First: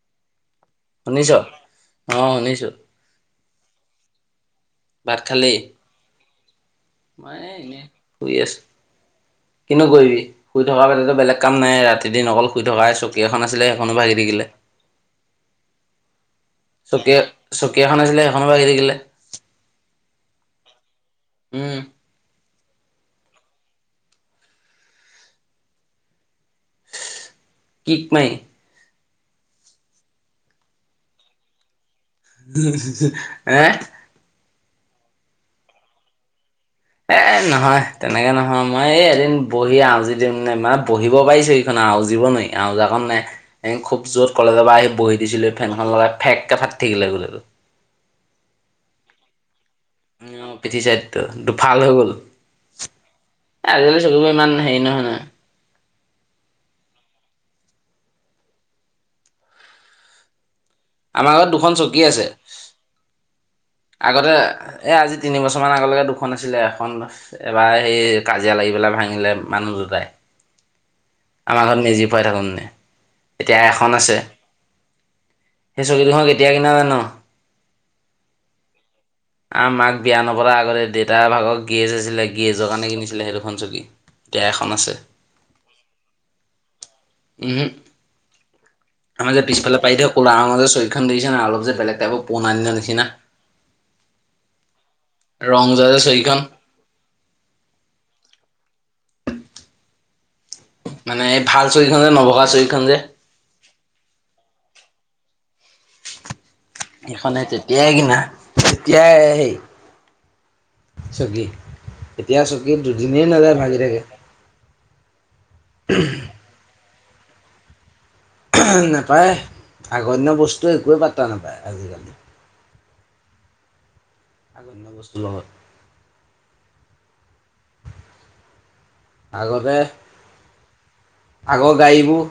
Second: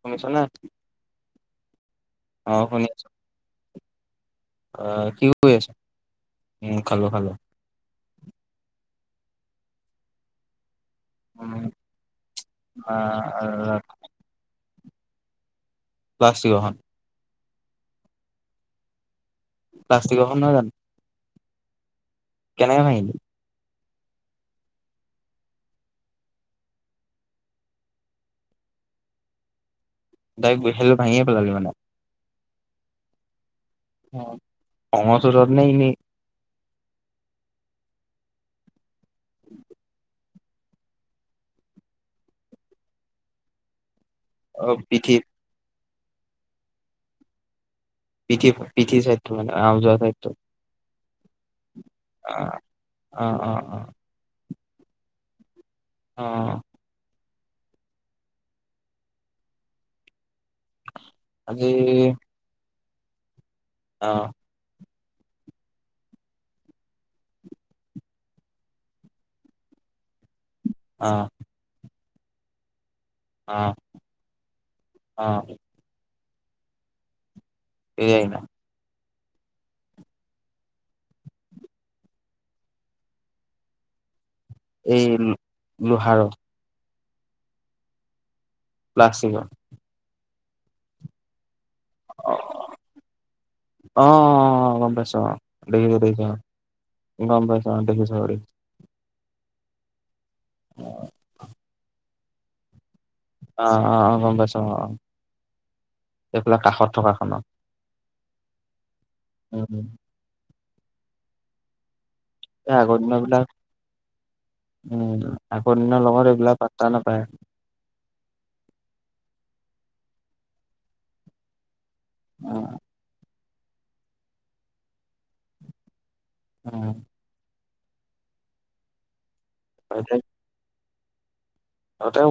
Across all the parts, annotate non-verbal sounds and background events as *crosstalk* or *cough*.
শুনি ছনে? শুনিছ অ শুনিছো অহ কি কৰি আছ। উম, খালো খালো। মাই এনে শুই আছো কিনো কৰিবি শুই থকা বাদে টো বেলেগ কাম নাই ৰাতি দিন অকল শুই থকা হে। চকী এখন আছিলে সেইখনো ভাগি থাকিলে। প্লাষ্টিকখন চকী চকী এখন আছিলে সেইখনো ভাগি থাকিলে। প্লাষ্টিক খন নহয় জানো? উম। কেনেকে ভাঙিলি। কিক মাই। ডাইক গৈছিলো ভাঙিয়ে পেলালি মানে এয়ে খঙৰ চোতত নে এনেই এ নহয় তেনেকে নহয় মই এই এদিন বহি আওজি মানে বহিব পাৰি চকীখন আওজীৱ নোৱাৰি আওজা খন নাই খুব য'ত কলেজৰ অ' পৰা আহি পিঠি বহি দিছিলো ফেনখন লগাই ফেক কে ফাটি থাকিলে গোলেটো পিঠি চাইডটো মানে। আও যোৱা চাইডটো? উ পিঠি চাইতটো দুফাল হৈ গল অ' অ' অ' অ' আজিকালি চকীবোৰ ইমান হেৰি নহয় নহয় অ আমাৰ ঘত আজি দুখন চকী আছে আগতে। অ' এই আজি তিনিবছৰমান আগলৈকে দুখন আছিলে এখন এবাৰ সেই কাজিয়া লাগি পেলাই ভাঙিলে মানুহ দুটাই। অ' আমাৰ ঘৰত মেজি ফুৱাই থাকোঙতে এতিয়া অ' এখন আছে অ' সেই চকী দুখন কেতিয়া কিনা ন নিজেই কিনা *inaudible* আমাৰ মাক বিয়া নপতা আগতে দেউতাৰ ভাগ গেয়েজ আছিলে গেয়েজৰ কাৰণে কিনিছিলে সেই দুখন চকি এই লোহাৰ উমহু আমাৰ যে প্লাষ্টিকৰ। পিছফালে পায়ি থয় কোলা ৰঙৰ যে চকীখন দেখিছ নাই অলপ যে বেলেগ তাইপৰ অ' পুৰণা দিনৰ নিচিনা। অ' গম পাইছোঁ অ ৰং যোৱা যে চকীখন ' গম পাইচো অ দেখিছো অ মানে এই ভাল চকিখন যে নভগা চকিখন যে অ অ অ গম পাইছো অ অ এইফালে কাষত থকা এইখনে খনত তেতিয়াই কিনা এতিয়াই সেই উম ছুগী এই আগৰ দিনৰ বিলাক উম আগৰ দিনৰ লগত এইবিলাক পাত্তা নে- পায় নেপায় আগৰ দিন বস্তু একোৱেইে পাত্তা নাপায় আজিকালি। অ আগৰ দিনৰ বস্তু লগত উ। আগতে এতিয়া আগৰ গাড়ীবোৰ সিহঁতেও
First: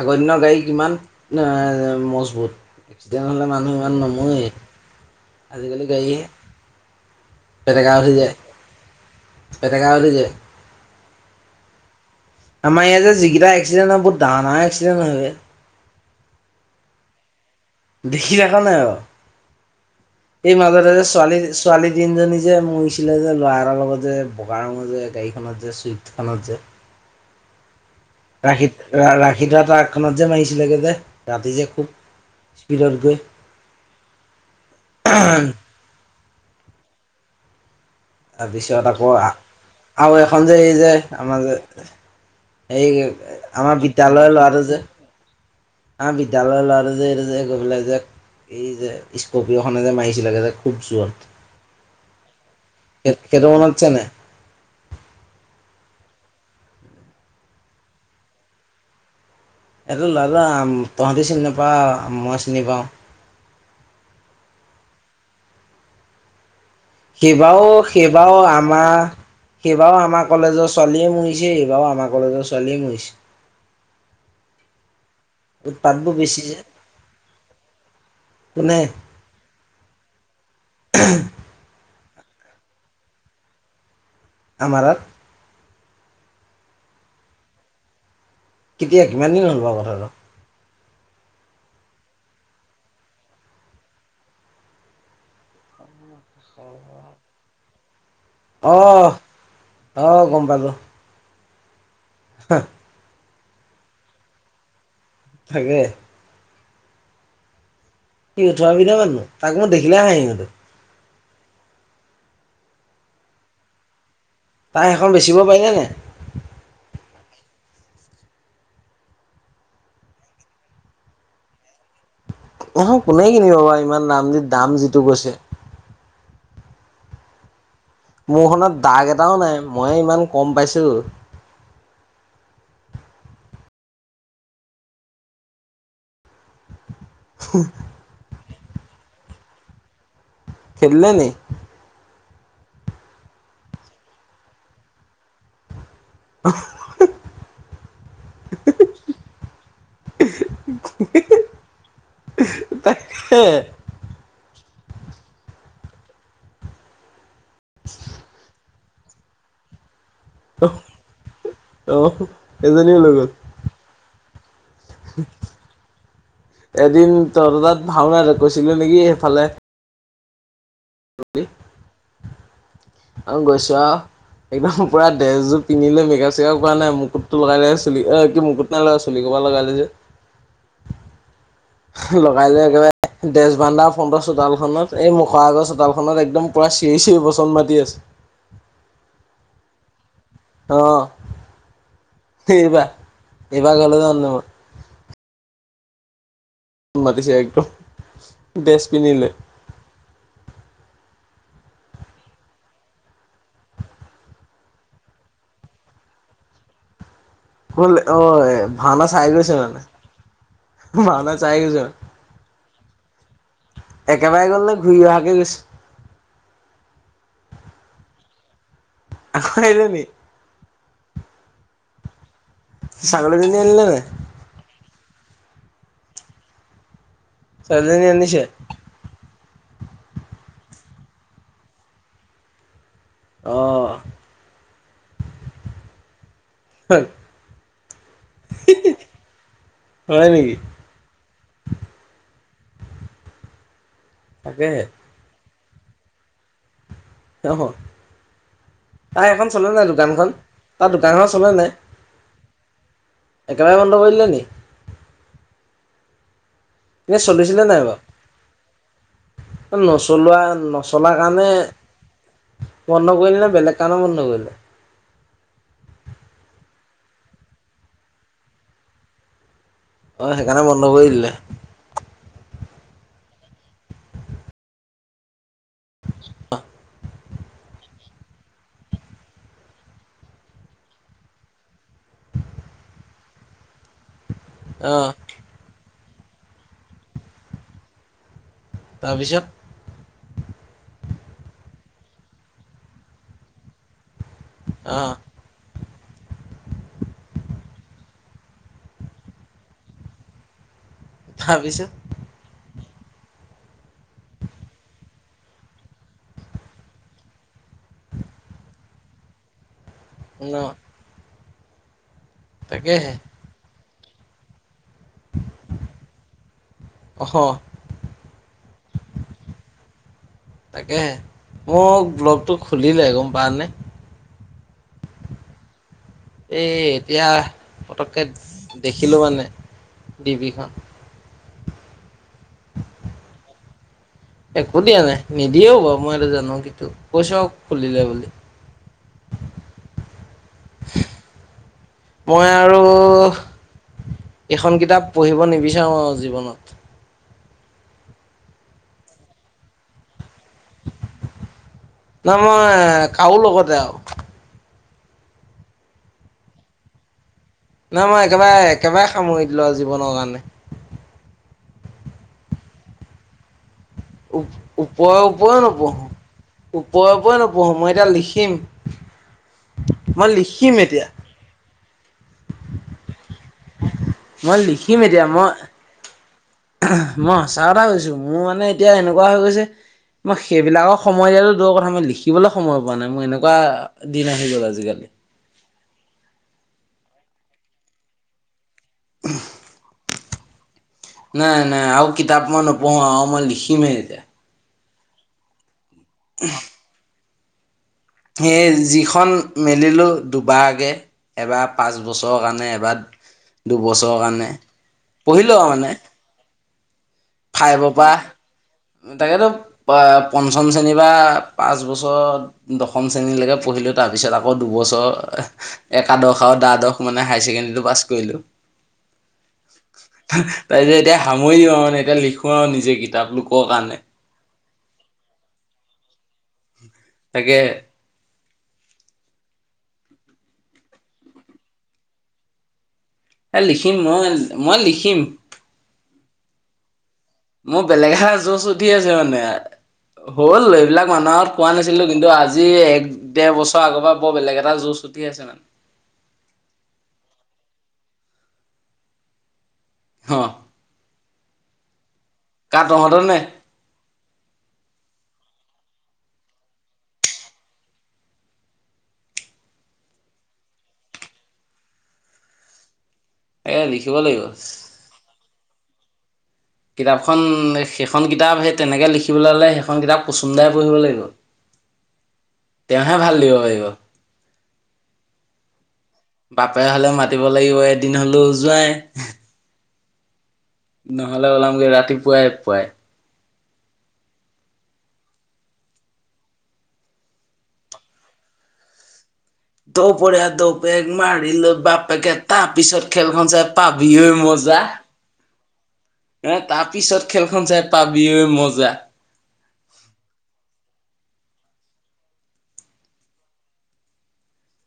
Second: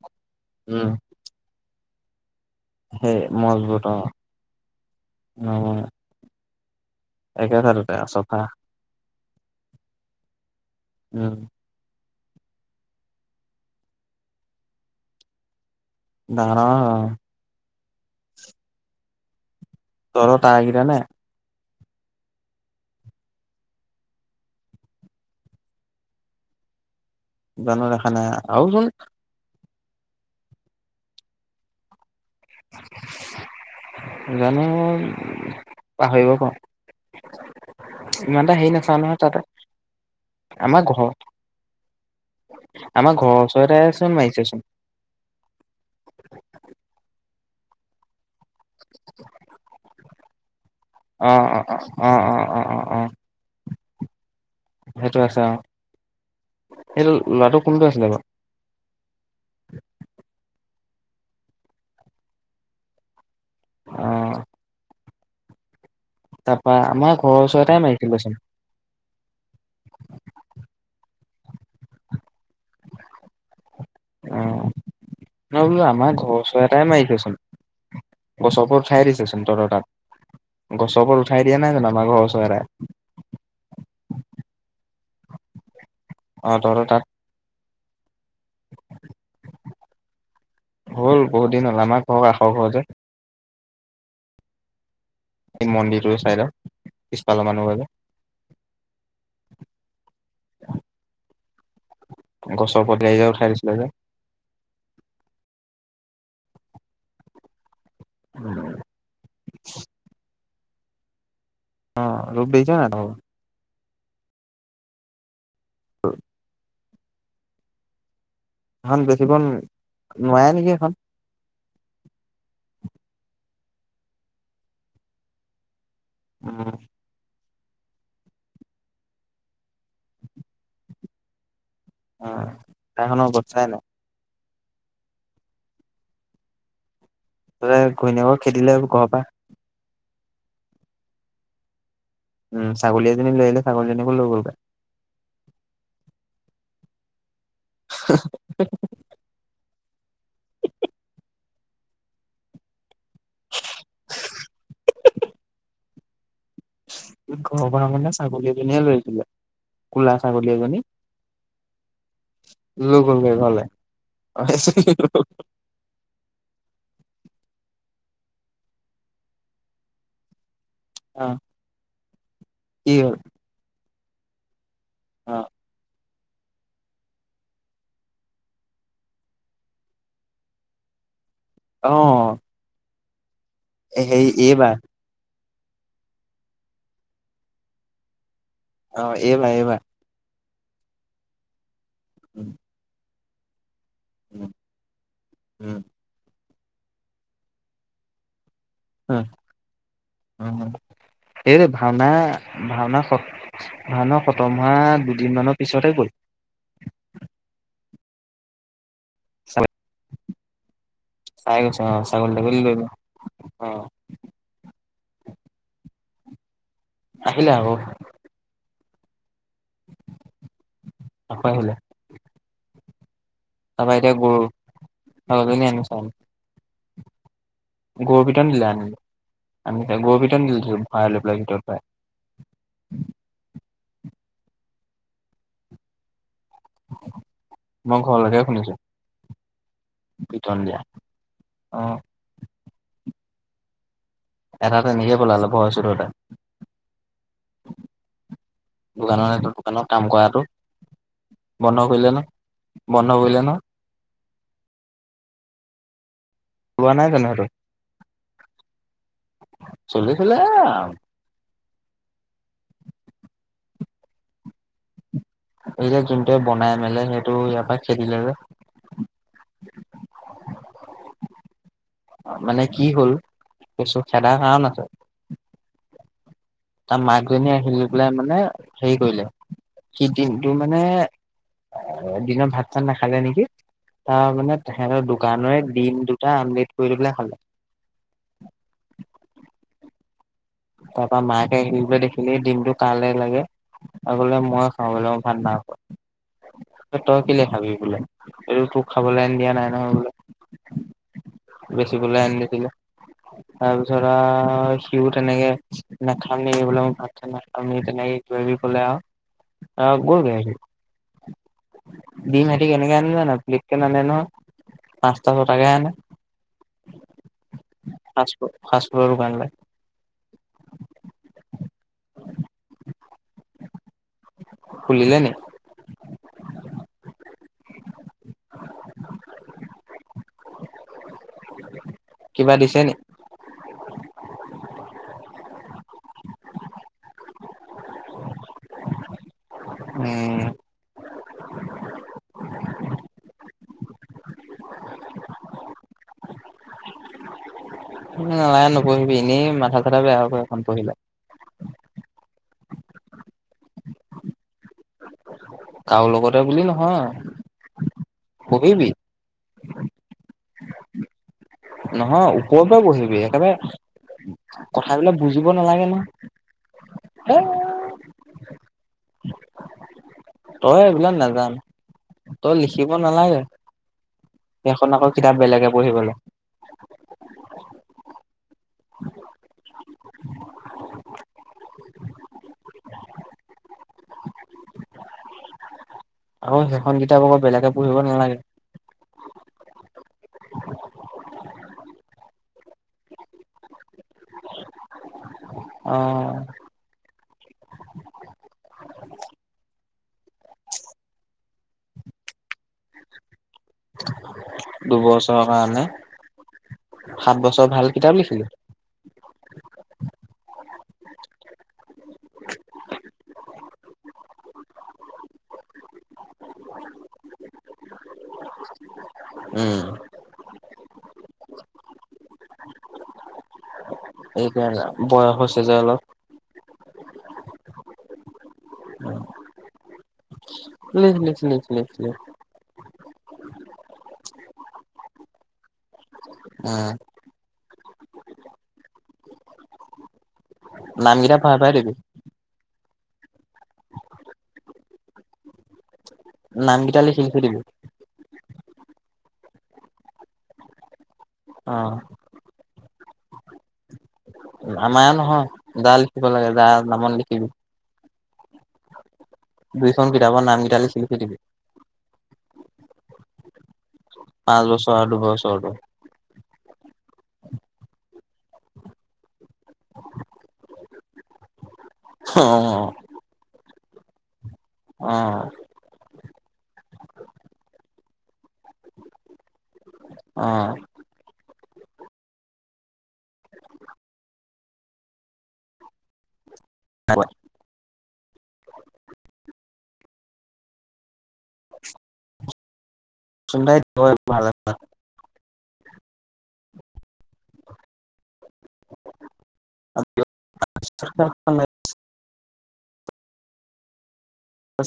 আগৰ দিনৰ গাড়ী উম, কিমান নএ মজবুত সেই এক্সিডেণ্ট হলে মানুহ মজবুত অ ইমান নমৰে আজিকালি গাড়ীয়ে *unintelligible* চব নাহা *unintelligible* যে অহ। আমাৰ ইয়াত যে যিকেইটা এক্সিডেণ্ট হয় বহুত ডাঙ ডাঙ এক্সিডেণ্ট হয়। ডাঙৰ ডাঙৰ অ *unintelligible* নাই অ তহঁতৰ এই তাঁৰকেইটা মাজতে নে যে ছোৱালী ছোৱালী তিনজনী যে মইছিলে যে ল'ৰাৰ লগত যে বগাৰ ৰঙৰ যে গাড়ীখনত যে চুইফ্ট খনত যে উ বানৰা ৰাখি ৰাখিথোৱা ট্ৰাকখনত যে মাৰিছিলেগে যে ৰাতি যে খুব। স্পীডত গৈ জানো পাহৰিব পাওঁ তাৰপিছত আকৌ তাতে আৰু এখন যে এই আমাৰ যে ঘৰ আমাৰ যে এই ঘৰৰ ওচৰতে আমাৰ চোন বিদ্যালয় মাৰিছেচোন লৰাটো যে আমাৰ বিদ্যালয়লৈ ল'ৰাটো যে এইটো যে গৈ পেলাই যে এই যে স্কপিঅ খনে যে মাৰিছিলেগে যে খুব অ অ অ অ অ অ অ অ জোৰত কোঠাটো মনত। সেইটো আছে অ সেইটো ল'ৰাটো কোনটো আছিলে বাৰু। এইটো লাদা আম তহঁতি চিনি নাপাওঁ মই চিনি পাওঁ। অ ' আমাৰ ঘৰৰ সেইবাও ওচৰতে মাৰিছিলেচোন সেইবাও আমাৰ সেইবাৰও আমাৰ কলেজৰ ছোৱালীয়ে মোৰ বাৰু আমাৰ কলেজৰ ছোৱালী মৰিছে অ নহ বোলোঁ উৎপাতবোৰ আমাৰ বেছি ঘৰ যে চৰ এটাই মাৰি থৈচোন গছৰ কোনে ওপৰত উঠাই দিছেচোন তত তাত গছবোৰ উঠাই দিয়া নাই জানোঁ আমাৰ ঘ *unintelligible* আমা তাত। অ তহঁতৰ তাত কেতিয়া কিমান দিন হ'ল বাৰু কথাটো হ'ল বহুত দিন হ'ল আমাক ঘৰ কাষৰ ঘৰ যে। এই মন্দিৰটোৰ চাইডৰ পিছফালৰ মানুহঘৰ যে। অহ অহ গম পালোঁ। গছৰ ওপৰত যে উঠাই দিছিলে যে। থাকে। সি উঠোৱা বিধৰ মানুহ তাক মই দেখিলে হাহি উঠে। অ ৰবি যা এটাও। তাই সেখন বেচিব পাৰিলে নাই? সেইখন বেছিব নোৱাৰে নেকি সেইখন? অ মোক কোনে কিনিব বাৰু ইমান দাম দি দাম যিটো কৈছে। উম। মোৰখনত দাগ এটাও নাই মই ইমান কম পাইছোঁ। অ সেখন অৱস্থা নাই। তাতে ঘৈণীয়েকক খেদিলে ঘৰৰ পা। খেদিলে নি? উম ছাগলী এজনী লৈ আহিলে ছাগলীজনীকো লৈ গ'লগে *unintelligible* *unintelligible* তাকে। ঘৰ পা মানে ছাগলী এজনী লৈ আহিছিলে। কুলা ছাগলী এজনী অহ লৈ গ'ল গে ঘৰলে অ এজনী এদিন তহঁত তাত ভাওনাত গৈছিলো নেকি সেইফালে? অ। কি হ'ল? আৰু গৈছোঁ আও একদম পুৰা অ ড্ৰেছযোৰ পিন্ধিলৈ মেকাপ- চেকাপ কৰা নাই মুকুতটো লগাই লৈ চুলি এ কি মুকুত নাই লগোৱা চুলিখোপা লগাই লৈছে। অ। লগাই লৈ একেবাৰে দেচ বানদা ফন্দৰ হেৰি চোতাল এইবাৰ খনত এই খোৱাক চোতালখনত একদম পূৰা চিৰি চিঞৰি বচন মাতি আছে। অ এইবাৰ এইবাৰ। অহ, উম এইবাৰ। এই বা ঘৰলে যাওঁতে মই। উম। মাতিছে একদম ডেষ্ট উম পিন্ধিলই। এইৰে ভাওনা ভাওনা ভাওনা খতম হোৱা দুদিনমানৰ পিছতেই গ'ল। হ'ল অৱে। ভাওনা চাই গৈছে মানে - ভাওনা চাই গৈছে অ মানে। ছাগলী তাগলী লৈ গল অ একেবাৰে গ'ল নে ঘূৰি অহাকে গৈছে? আহিলে আকৌ। আকৌ', আহিলে নেকি আকৌ আহিলে ছাগলী জনী আনিলে নাই? ছাগলী জনী আনিছে ছোৱালীজনী গৰু আনিছে পিতন দিলে আনি আমি এতিয়া গৰু পিতন দিলে ধৰিভৰাই লৈ পেলাই ভিতৰত ভৰাই অঁহ মই ঘৰলৈকে শুনিছো নেকি পিতন দিয়া অহ এটা তাকেহে -এটা নিজে পলালে ভয়ছোততে তেওঁ হ তাই দোকানত এখন চলে দোকানত নাই কাম দোকানখন কৰাটো তাৰ দোকানখন চলে নাই বন্ধ কৰিলে ন বন্ধ কৰিলে ন একেবাৰে বন্ধ কৰি দিলে নি ওলোৱা নাই এনেই জানো সেইটো চলিছে নে নাই বাৰু নচলোৱা চলিছিলে নচলা কাৰণে বন্ধ কৰিলে নে বেলেগ কাৰণেও বন্ধ কৰিলে এই যে যোনটোৱে বনাই মেলে সেইটো ইয়াৰ পৰা খেদিলে যে। অ সেইকাৰণে বন্ধ কৰি দিলে মানে কি হ'ল কেচতো খেদাৰ কাৰণ আছে তাৰ মাকজনী আহি লৈ পেলাই মানে হেৰি কৰিলে সি দিনটো মানে দিনত ভাত চাত নাখালে নেকি তাৰ মানে তেহঁতৰ অ' দোকানৰে দিম দুটা আমলেট কৰি পেলাই খালোঁ তাৰপিছত। তাৰ পৰা মাকে আহি বোলে দেখিলি দিমটো কালে লাগে। আগলে মই খাওঁ অ' বেলেগলে ভাত নাইখোৱা *inaudible* তই কেলে খাবি বোলে এইটো তোক খাবলৈ আ দিয়া নাই নহয় বোলে। তাৰপিছত বেছিবলৈ আনি দিলে তাৰপিছত আহ, সিও তেনেকে নাখামেই এইবিলাকত ভাত চাত নাখামেই তেনেকে কিবাকিবি কলে আৰু। অ গ'লগে সি? ন ভীমহেঁতে কেনেকে আনে তাকেহে জান, প্লিক কে নানে নহয়। *unintelligible* পাঁচটো ছয়তাকে কে আনে অহ ফাষ্টৰ্ফুড ফাৰ্ষ্টফুড ৰ দোকানলে তাকেহে মোৰ ব্লগটো খুলিলে গম পাওঁ নে খুলিলে নে এ এতিয়া পতককে দেখিলো মানে। দি পি খন কিবা দিছে নি একো দিয়া নাই নিদিয়েও বাৰু মই সেইটো জানো কিন্তু কৈছো আৰু খুলিলে বোলি। মই আৰু এইখন কিতাপ পঢ়িব নিবিচাৰোঁ আৰু জীৱনত। নালাগে নপঢ়িবি এনেই মাথা চাথা বেয়া হব এখন পঢ়িলে না মই কাৰো লগতে যাওঁ কৰোঁ লগতে বুলি নহয় নাই মই একেবাৰে পঢ়িবি একেবাৰে সামৰি দিলো আও জীৱনৰ কাৰণে নহয় ওপৰ পৰা পঢ়িবি সেইকাৰণে ওপৰে-ওপৰে নহয় নপঢ়ো- ওপৰে - এ ওপৰে নপঢ়ো মই এতিয়া লিখিম। মই লিখিম তই এতিয়া এইবিলাক নাজান, তই লিখিব নালাগে। মই সেইখন লিখিম আকৌ এতিয়া কিতাপ মই বেলেগে পঢ়িবলে মই সঁচা কথা কৈছো, মোৰ মানে এতিয়া এনেকুৱা হৈ গৈছে মই সেইবিলাকক সময় দিয়াটো দূৰৰ কথা মই লিখি শিকিবলৈ সময় পোৱা নাই মই এনেকুৱা দিন আহি গ'ল আজিকালি। আকৌ সেইখন কিতাপ আকৌ বেলেগে পঢ়িব নালাগে। *unintelligible* নাই- নাই আৰু কিতাপ মই নপঢ়ো আৰু মই লিখিমহে এতিয়া। অ সেয়ে যি খন মেলিলো দুবাৰ কে এবাৰ পাঁচ বছৰৰ কাৰণে এবাৰ দুবছৰ কাৰণে দুবছৰৰ পঢ়িলো আৰু কাৰণে মানে সাত বছৰ ফাইভৰ ভাল কিতাপ পৰা লিখিলোঁ। তাকেতো প পঞ্চম শ্ৰেণীৰ বা পাঁচ বছৰ দশম শ্ৰেণীলৈকে পঢ়িলোঁ তাৰপিছত আকৌ দুবছৰ একাদশ আৰু দ্বাদশ মানে হায়াৰ ছেকেণ্ডৰীটো পাছ কৰিলো উম, তাৰপিছত এতিয়া সামৰিম আও মানে এতিয়া লিখোঁ আৰু নিজে কিতাপ লোকৰ কাৰণে। বয়স হৈছে যে অলপ তাকে। লিখ- লিখ - লিখ - লিখ-লিখ *unintelligible* এ লিখিম মই মই লিখিম। উম। মোৰ বেলেগ এ জছ উঠি আছে মানে। হ'ল এইবিলাক নামকেইটা মানুহক ভৰাই কোৱা ভৰাই দিবি নাছিলো কিন্তু আজি এক দেৰ বছৰ আগৰ পৰা বৰ বেলেগ এটা জুজ উঠি আছে মানে নাম কিটা লিখি লিখি থৈ দিবি। হ অ। কাৰ তহঁতৰ নে? আমাৰ এয়াৰ নহয় যা লিখিব লাগে যা নামত লিখিম। দুইখন কিতাপৰ নামকিটা লিখি লিখি দিবি। এ লিখ পাঁচ বছৰ আৰু দুবছৰটো। কিতাপখন সেইখন কিতাপ সেই তেনেকে লিখিবলৈ হ'লে সেইখন কিতাপ কচুম দাই পঢ়িব লাগিব। অ তেওঁহে ভাল দিব পাৰিব অ বাপেৰে হলে মাতিব লাগিব এদিন হলেও জোঁৱাই। অ নহলে উলামগে ৰাতি পুৱাই পুৱাই। দুপৰীয়া দঅ পেক মাৰিলো বাপেকে তাৰ পিছত খেলখন চাই চোনদাই পাবি ঐ ভাল মজা। এ তাৰপিছত খেলখন চাই পাবি ঐ মজা *unintelligible*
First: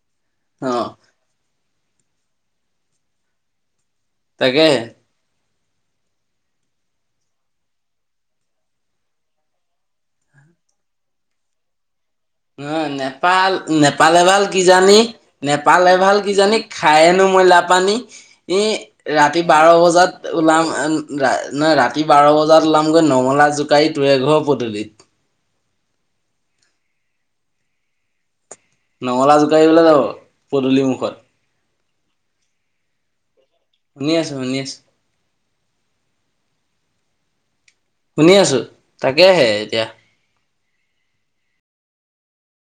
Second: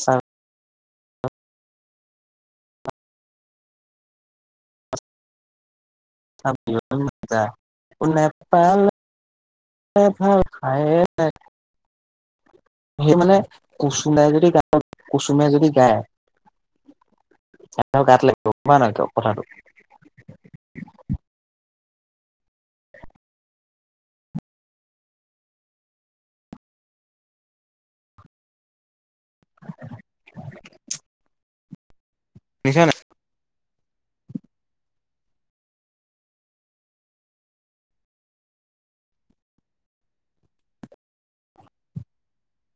ছা অ তাকেহে *unintelligible* নাপালে ভাল পায় নে ন নেপাল নেপালে কুচুমে ভাল যদি গায় কিজানি কুচুমে যদি নেপাল এ গায় ভাল কিজানি খায়েনো মই লাপানী গাত লাগিব গম পাৱ নাই তই ৰাতি কথাটো বাৰ বজাত ওলাম ন ৰাতি ৰাতি বাৰ বজাত ওলামগৈ নঙলা জোকাৰি তুৱেঘৰ পদূলিত নঙলা জোকাৰিবলে যাব পদূলি মুখত। শুনিছা নাই। শুনি আছো শুনি আছো। শুনি আছো তাকে হে এতিয়া।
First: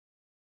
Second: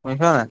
শুনিছ নাই।